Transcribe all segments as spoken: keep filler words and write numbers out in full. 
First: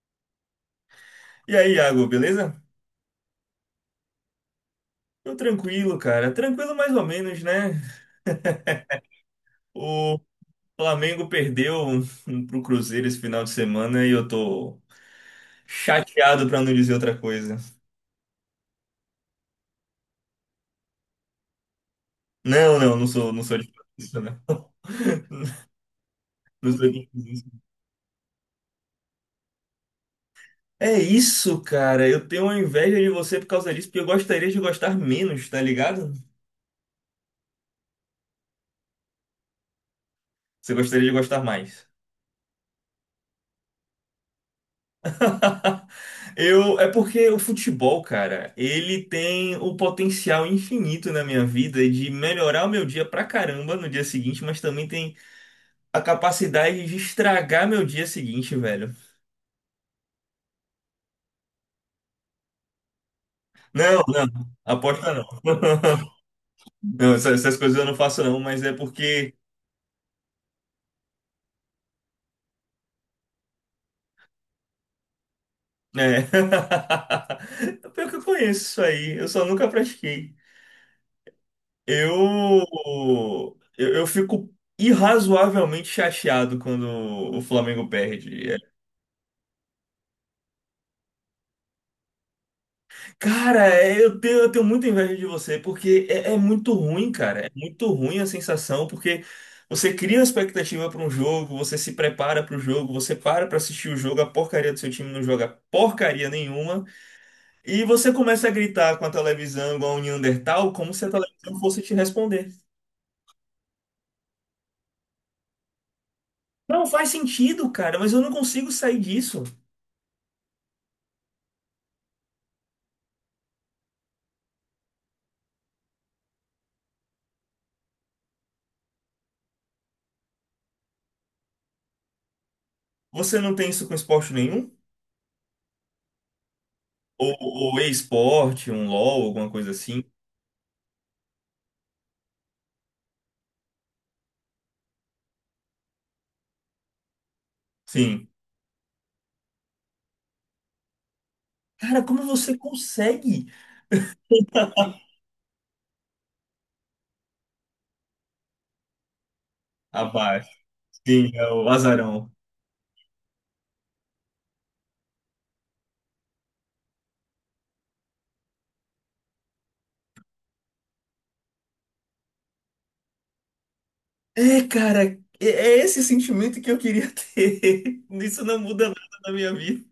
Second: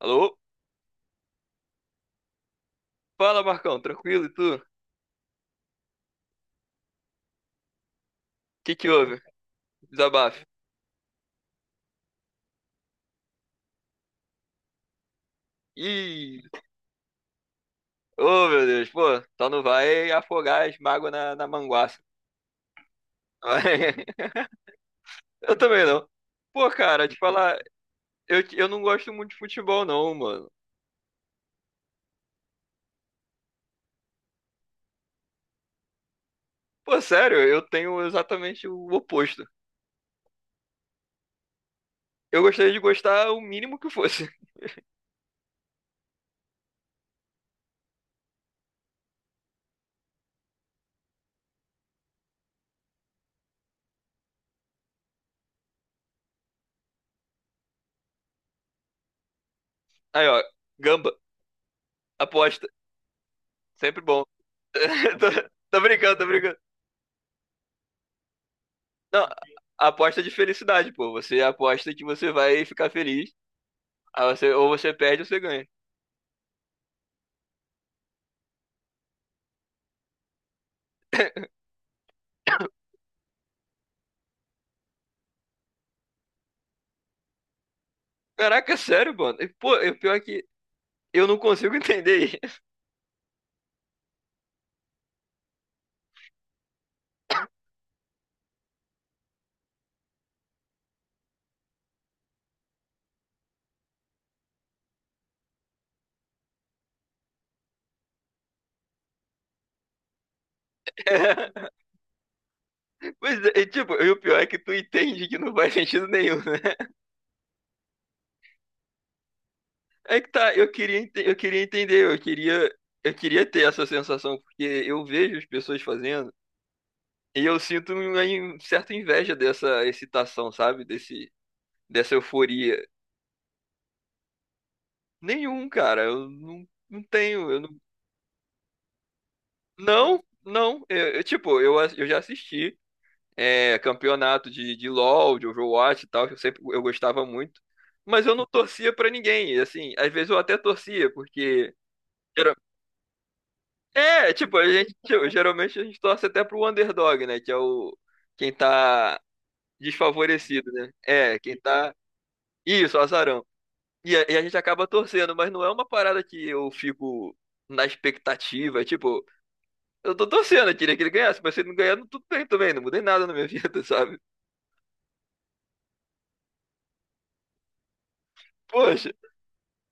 Alô? E aí, Iago, beleza? Fala, Marcão, tranquilo e tu? O Tô tranquilo, cara. Tranquilo mais ou menos, né? que que houve? O Desabafo. Flamengo perdeu pro Cruzeiro esse final de semana e eu tô Ih, chateado pra não dizer outra coisa. ô meu Deus, pô, só não vai afogar as mágoas na, na manguaça. Não, não, não sou, não sou de fazer isso, não. Eu também não. Pô, Não sou cara, de te fazer falar, isso. eu, eu não gosto muito de futebol, não, mano. É isso, cara. Eu tenho uma inveja de você por causa disso, porque eu gostaria de gostar menos, tá ligado? Pô, sério, eu tenho exatamente o oposto. Você gostaria de gostar mais. Eu gostaria de gostar o mínimo que fosse. Eu, é porque o futebol, cara, ele tem o potencial infinito na minha vida de melhorar o meu dia pra caramba no dia seguinte, mas também tem a capacidade de estragar meu dia seguinte, velho. Aí, ó, gamba, aposta, Não, sempre bom. não, aposta não. Tô, tô brincando, tô brincando. Não, essas, essas coisas eu não faço não, mas é Não, porque, aposta de felicidade, pô. Você aposta que você vai ficar feliz. Aí você, ou você perde ou você ganha. né? É. Pior que eu conheço isso aí, eu só nunca pratiquei. Eu, eu, eu fico irrazoavelmente chateado quando o Flamengo perde. É, Caraca, sério, mano. E, pô, e o pior é que eu não consigo entender isso. cara, é, eu tenho, eu tenho muita inveja de você, porque é, é muito ruim, cara. É muito ruim a sensação, porque você cria uma expectativa para um jogo, você se prepara para o jogo, você para para assistir o jogo, a porcaria do seu time não joga porcaria nenhuma, e você começa a gritar com a televisão igual um Neandertal, como se a televisão fosse te responder. É, pois é, e, tipo, e o pior é que tu entende que não faz sentido nenhum, né? Não faz sentido, cara, mas eu não consigo sair disso. É que tá, eu queria, ente- eu queria entender, eu queria, eu queria ter essa sensação, porque eu vejo as pessoas fazendo e eu sinto uma in- certa inveja dessa excitação, sabe? Desse, dessa euforia. Você não tem isso com esporte nenhum? Nenhum, cara, eu não, não Ou, tenho, eu ou não. e-esporte, um LOL, alguma coisa assim? Não, não. Eu, eu, tipo, eu, ass- eu já assisti. É, campeonato de, de LoL, de Overwatch e tal, que eu sempre eu gostava muito. Mas Sim. eu não torcia pra ninguém. E, assim, às vezes eu até torcia, porque... Cara, como gera- você consegue? É, tipo, a gente tipo, geralmente a gente torce até pro underdog, né? Que é o quem tá Abaixo. desfavorecido, né? Sim, É, é quem o tá. azarão. Isso, azarão. E a, e a gente acaba torcendo, mas não é uma parada que eu fico na expectativa. Tipo, eu tô torcendo, eu queria que ele ganhasse, mas se ele não ganhar, não- tudo bem também, não mudei nada na minha vida, sabe? É, cara, é é esse sentimento que eu queria ter. Isso não muda nada Poxa. na minha vida.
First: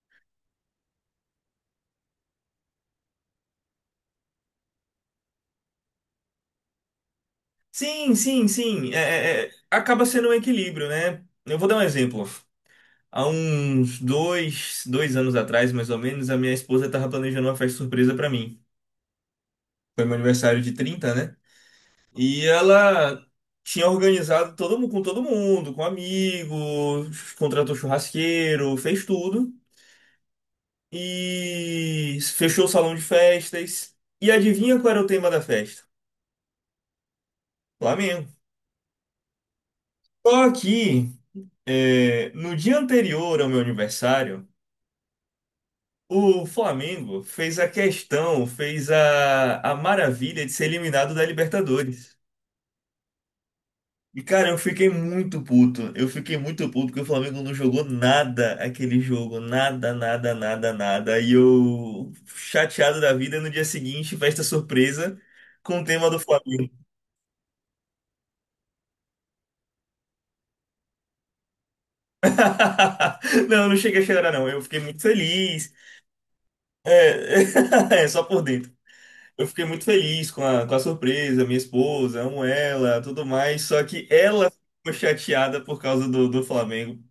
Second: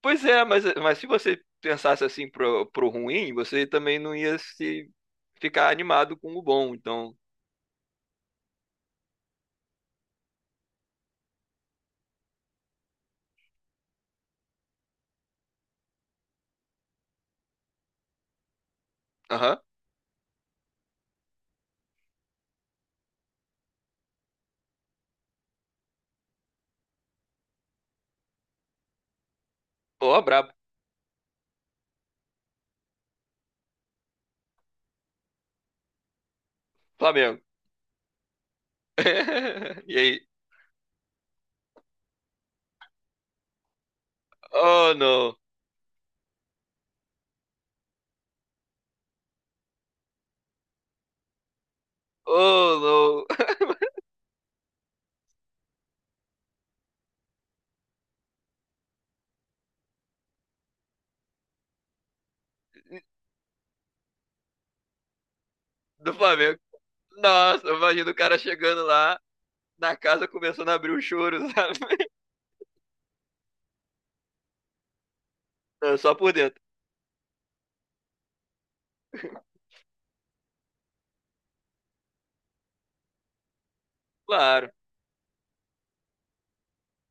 Pois é, mas, mas se você pensasse assim pro, pro ruim, você também não ia se ficar animado com o bom. Então... Sim, sim, sim. É, é, é, acaba sendo um equilíbrio, né? Eu vou dar um exemplo. Há uns dois, dois anos atrás, mais ou menos, a minha esposa estava planejando uma festa surpresa para mim. Aham. Foi meu aniversário de trinta, né? E ela tinha organizado todo mundo com todo mundo, com amigos, contratou churrasqueiro, fez tudo. Ó, brabo. E fechou o salão de festas. E adivinha qual era o tema da festa? Flamengo. Flamengo. E aí? Só que é, no dia anterior ao meu aniversário, Oh, não. o Flamengo fez a questão, fez a, a maravilha de ser eliminado da Libertadores. Oh, não. E, cara, eu fiquei muito puto. Eu fiquei muito puto porque o Flamengo não jogou nada aquele jogo. Nada, nada, nada, nada. E eu, chateado da vida, no dia seguinte, festa surpresa com o tema Do do Flamengo. Flamengo. Nossa, imagina o cara chegando lá na casa começando a abrir o choro, sabe? Não, eu não cheguei a chorar, não. Eu fiquei muito feliz. Não, só por dentro. É, é, só por dentro. Eu fiquei muito feliz com a, com a surpresa, minha esposa, amo ela, tudo mais. Só que ela Claro, ficou chateada por causa do, do Flamengo.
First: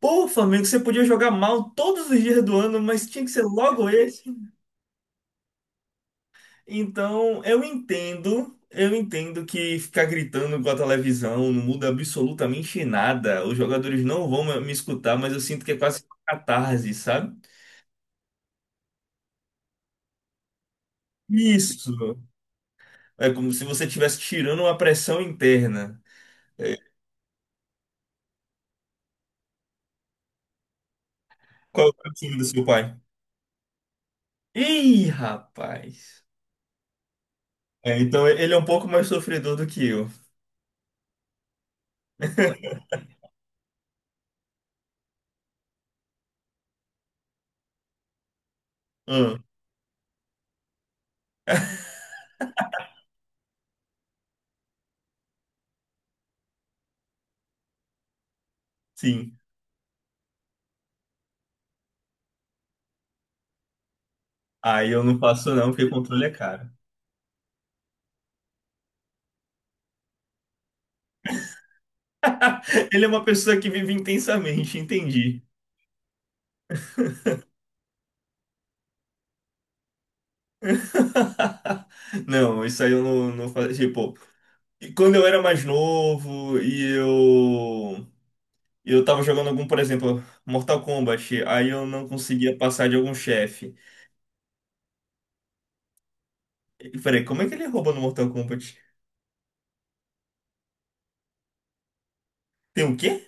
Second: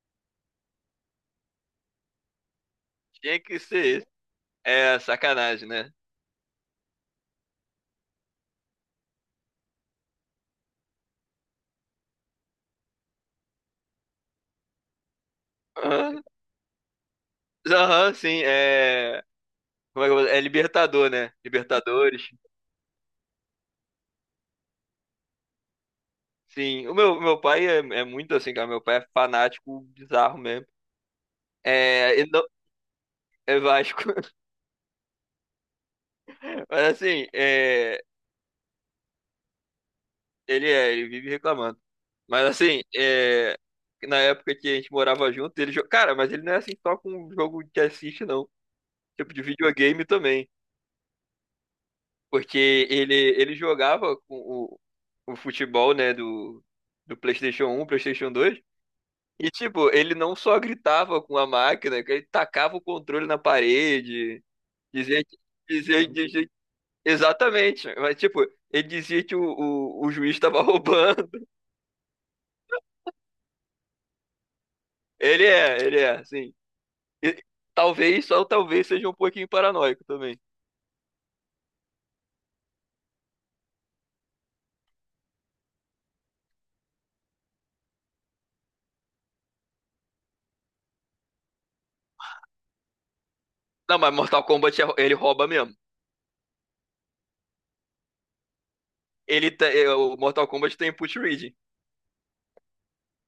Pô, Flamengo, você podia jogar mal todos os dias do ano, mas tinha que tinha ser que logo ser isso. esse. É sacanagem, né? Então, eu entendo, eu entendo que ficar gritando com a televisão não muda absolutamente nada. Os jogadores não vão me me escutar, mas eu sinto que é quase uma Aham, catarse, sabe? aham, sim, é. Como é que eu vou- é Libertador, né? Isso. Libertadores. É como se você estivesse tirando uma pressão interna. É, Sim, o meu, meu pai é, é muito assim, cara. Meu pai é fanático bizarro mesmo. qual é o É, ele time não, do seu pai? é Vasco. Ih, rapaz. Mas assim, É, é, então, ele é um pouco mais sofredor do que eu. ele é, ele vive reclamando. Mas assim, é, na época que a gente morava junto, ele jogava. Cara, mas ele não é assim só com o jogo que assiste, não. Tipo Ah, de videogame também. Porque ele, ele jogava com o, o futebol, né, do, do PlayStation um, PlayStation dois. sim. E tipo, ele não só gritava com a máquina, que ele tacava o controle na parede. Aí eu não Dizia que, faço não, porque dizia, controle é dizia- caro. exatamente. Mas, tipo, ele dizia que o, o, o juiz estava roubando. Ele é uma pessoa que vive intensamente, entendi. Ele é, ele é, sim. E talvez, só talvez seja um pouquinho paranoico também. Não, isso aí eu não, não fazia. Tipo, e quando eu era mais novo e eu. Eu tava jogando algum, por exemplo, Mortal Kombat, aí eu não conseguia passar de algum chefe. Não, mas Mortal Kombat, é- ele rouba mesmo. E peraí, como é que ele rouba no Mortal Kombat? Ele te- é, o Mortal Kombat tem input reading. Tem o quê?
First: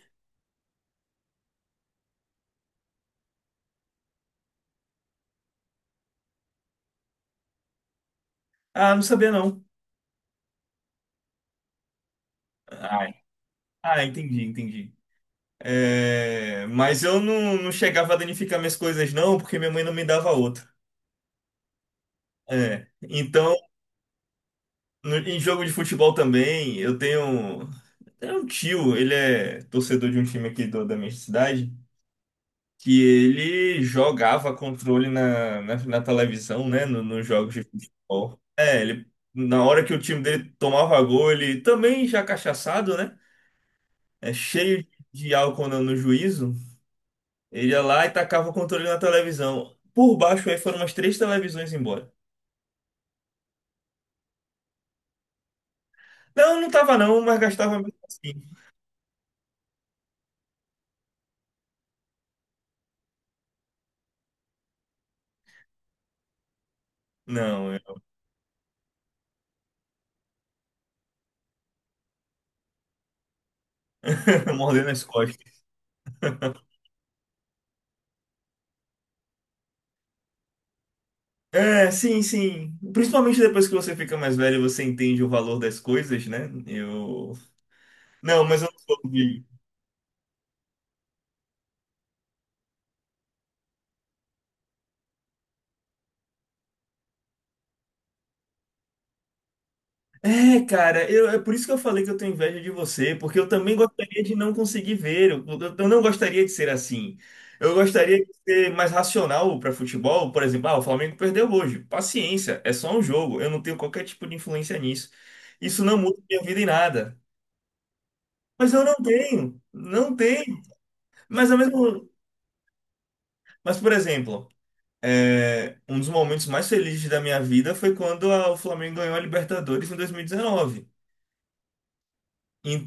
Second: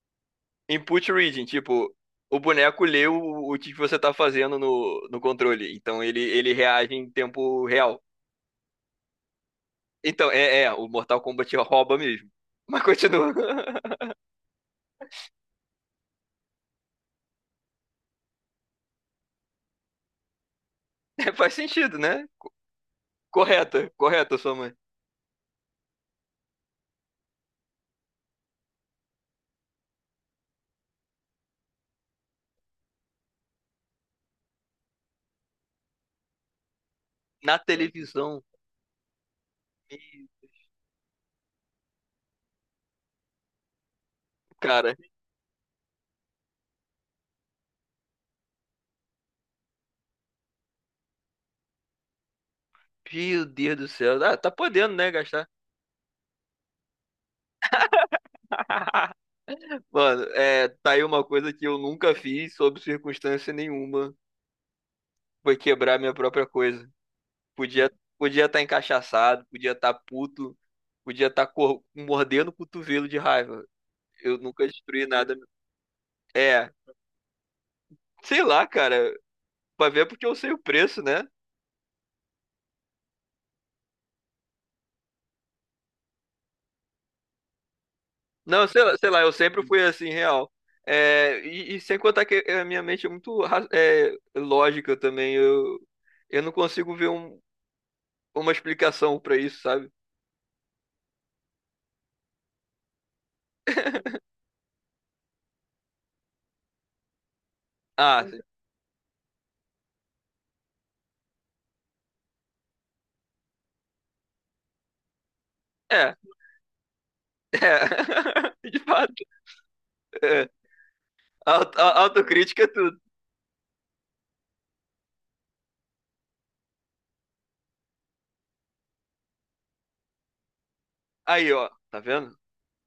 Input reading, tipo, o boneco lê o, o que você tá fazendo no, no controle. Então, ele, ele reage em tempo real. Ah, não sabia não. Então, é, é, o Mortal Kombat rouba mesmo. Mas Ai. continua. Ah, entendi, entendi. É, mas eu não, não chegava a danificar minhas coisas não, porque minha mãe não me dava outra. É, faz sentido, né? É. Então Correta, correta, sua mãe. no- em jogo de futebol também, eu tenho, tenho um tio, ele é torcedor de um time aqui do- da minha cidade, que ele jogava controle na, na, na televisão, né, no- nos jogos Na de futebol. televisão, É, ele, na hora que o e, time dele tomava gol, ele também já cachaçado, né, é, cheio cara, de álcool no, no juízo, ele ia lá e tacava o controle na televisão. Por baixo aí foram umas três televisões embora. meu Deus do céu. Ah, tá podendo, né, gastar. Não, não tava não, mas gastava mesmo assim. Mano, é, tá aí uma coisa que eu nunca fiz, sob circunstância nenhuma. Foi quebrar minha própria coisa. Não, Podia eu podia estar encachaçado, podia estar puto, podia estar cor- mordendo o cotovelo de raiva. Eu nunca mordendo as destruí nada. costas. É, sei lá, cara. Pra ver porque eu sei o preço, né? É, sim, sim. Principalmente depois que você fica mais velho, você entende o valor das coisas, né? Eu. Não, mas Não, eu não sei lá, sou sei lá, eu de. sempre fui assim, real. É, e, e sem contar que a minha mente é muito ra- é, lógica também. Eu, eu não consigo ver um- uma explicação pra isso, sabe? É, cara, eu, é por isso que eu falei que eu tenho inveja de você, porque eu também gostaria de não conseguir ver. Eu, eu- eu não gostaria de ser assim. Eu gostaria Ah, de sim. ser mais racional para futebol, por exemplo, ah, o Flamengo perdeu hoje. Paciência, é só um jogo. Eu não tenho qualquer tipo de influência nisso. Isso não É, é. muda minha vida em nada. Mas De eu não fato, tenho, não é. tenho. Mas ao Auto- a- mesmo, autocrítica é tudo. mas por exemplo. É, um dos momentos mais felizes da minha vida foi quando a- o Flamengo ganhou a Libertadores em dois mil e dezenove. Aí, ó, tá vendo?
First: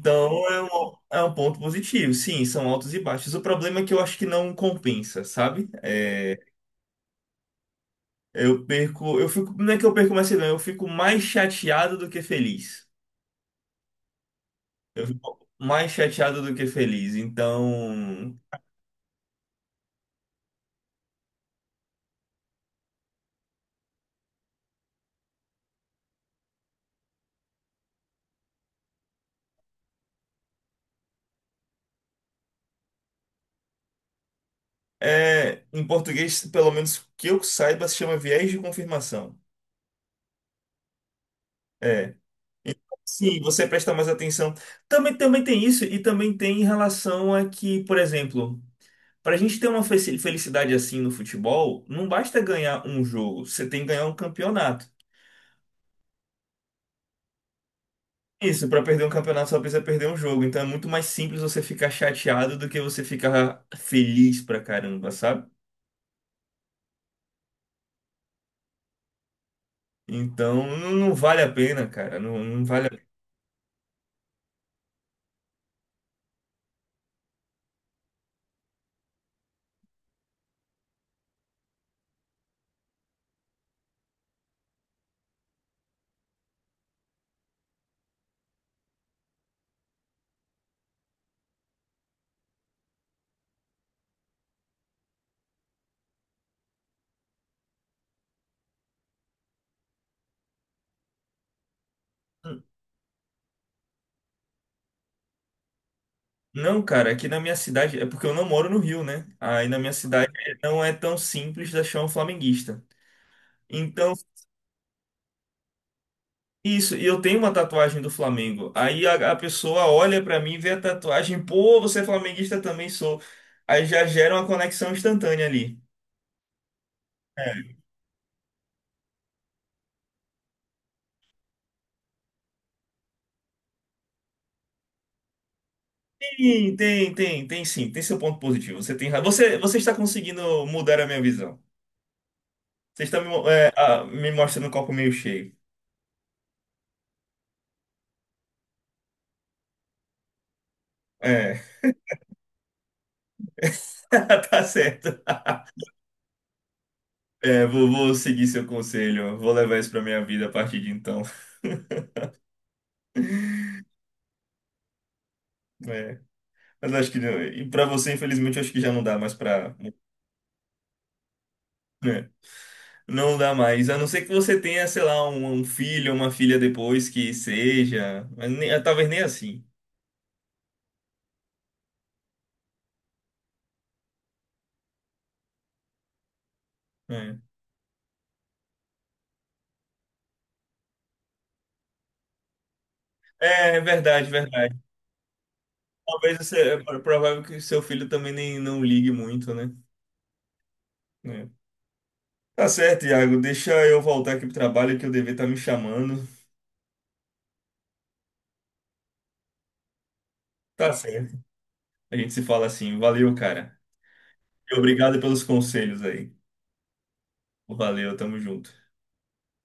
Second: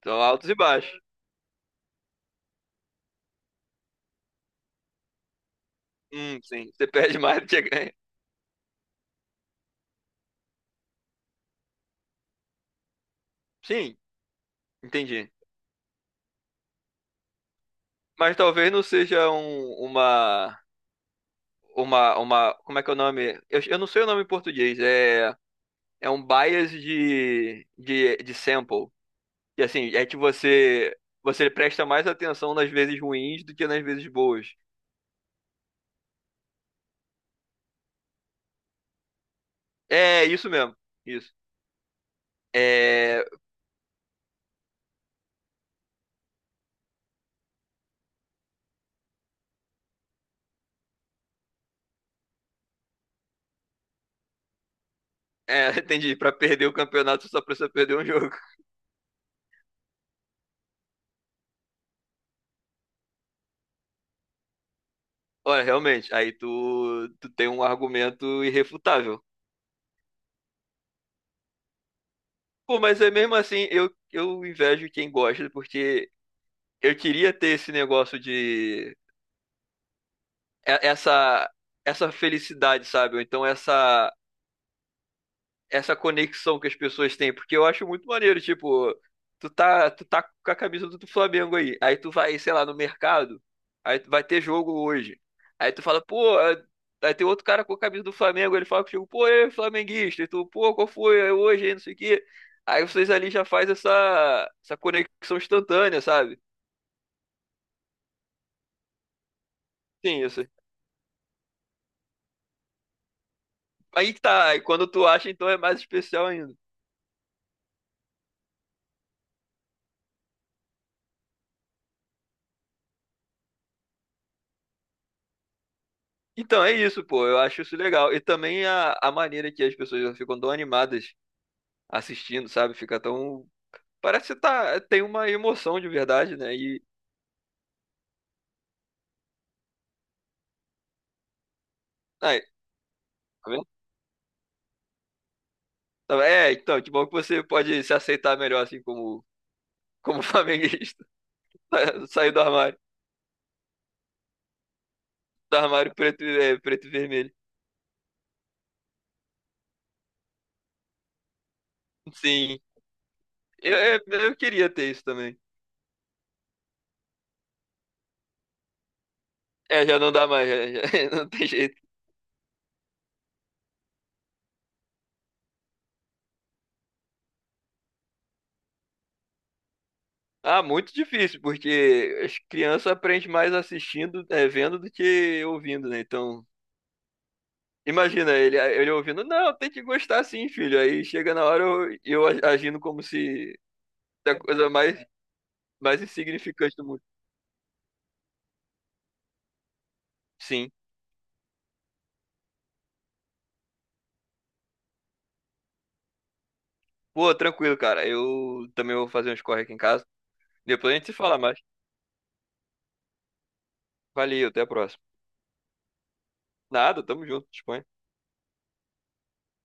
Então, altos e é um, baixos. é um ponto positivo. Sim, são altos e baixos. O problema é que eu acho que não compensa, sabe? É, Hum, sim, você perde mais do que ganha. eu perco, eu fico, não é que eu perco mais que eu ganho, eu fico mais chateado do que feliz. Sim, Eu entendi. fico mais chateado do que feliz. Mas Então, talvez não seja um, uma, uma, uma, como é que é o nome? Eu, eu não sei o nome em português. É. É um bias de, de, de sample. E assim, é que você você presta mais atenção nas vezes ruins do que nas vezes boas. é, em português, pelo menos que eu saiba, se chama viés de confirmação. É isso mesmo. Isso. É. É, Sim, você presta mais atenção. Também, também tem isso, e também tem em relação a que, por exemplo, para a gente ter uma fe- felicidade assim no futebol, não basta ganhar um jogo, você tem que ganhar um campeonato. é, entendi, para perder o campeonato só precisa perder um jogo. Isso, para perder um campeonato só precisa perder um jogo, então é muito mais simples você ficar chateado do que você ficar feliz pra caramba, sabe? Olha, realmente, aí tu, tu tem um argumento irrefutável. Então não, não vale a pena, cara, não, não Pô, vale a mas é mesmo assim, eu, eu invejo quem gosta, porque eu queria ter esse negócio de e- essa essa felicidade, sabe? Ou então essa essa conexão que as pessoas têm, porque eu acho muito maneiro, tipo, tu tá, tu tá com a camisa do do Flamengo aí, aí tu vai, sei lá, no mercado, aí tu vai ter jogo hoje. Aí tu fala, pô, é- aí tem outro cara com a camisa do Flamengo, ele fala contigo, pô, é flamenguista, e tu, pô, qual foi, é hoje, aí, não sei o quê. pena. Aí vocês ali já faz essa, essa conexão instantânea, sabe? Não, cara, aqui na minha cidade, é porque eu não moro no Rio, né? Aí na minha Sim, cidade isso. ah, não é tão simples achar um flamenguista. Aí Então, que tá, aí quando tu acha, então é mais especial ainda. isso, e eu tenho uma tatuagem do Flamengo. Aí a, a pessoa olha pra mim, vê a tatuagem, pô, você é flamenguista também sou. Aí já gera uma conexão instantânea ali. Então é isso, pô, eu acho É. isso legal. E também a, a maneira que as pessoas ficam tão animadas assistindo, sabe? Fica tão... Parece que tá... tem uma emoção de verdade, né? Tem, E... tem, tem, tem sim, tem seu ponto positivo. Você tem razão. Você, você está conseguindo mudar a minha visão. Ai, Você está me, mo- tá vendo? é, ah, me mostrando o copo meio cheio. Tá. É, então, que bom que você pode se aceitar melhor, assim, como, como flamenguista. É, Sa- Sair do armário. tá certo. Do armário preto, e- é, preto e vermelho. É, vou, vou seguir seu conselho, vou levar isso pra minha vida a partir de então. Sim. Eu, eu, eu queria ter isso também. É, mas acho que não, e para você, infelizmente, eu acho que já não dá mais pra. É, já não dá mais, já, já- não tem jeito. Né, não dá mais, a não ser que você tenha, sei lá, um, um filho, uma filha depois que seja, mas nem- é, talvez nem assim. Ah, muito difícil, porque as crianças aprendem mais assistindo, é, vendo do que ouvindo, né? Então... Né. Imagina ele, ele ouvindo, não, tem que gostar sim, filho. Aí chega na hora eu, eu a- agindo como se É, é verdade, é a coisa verdade. mais, mais Talvez você, insignificante é do pro- mundo. provável que seu filho também nem não ligue muito, né? Sim. É. Tá certo, Iago, deixa eu voltar aqui pro trabalho que o dever tá me chamando. Pô, tranquilo, cara. Eu também vou fazer uns corre aqui em casa. Tá Depois a gente se fala certo. mais. A gente se fala assim, valeu, cara. Valeu, até a E próxima. obrigado pelos conselhos aí. Nada, tamo junto, disponha. Valeu, tamo junto.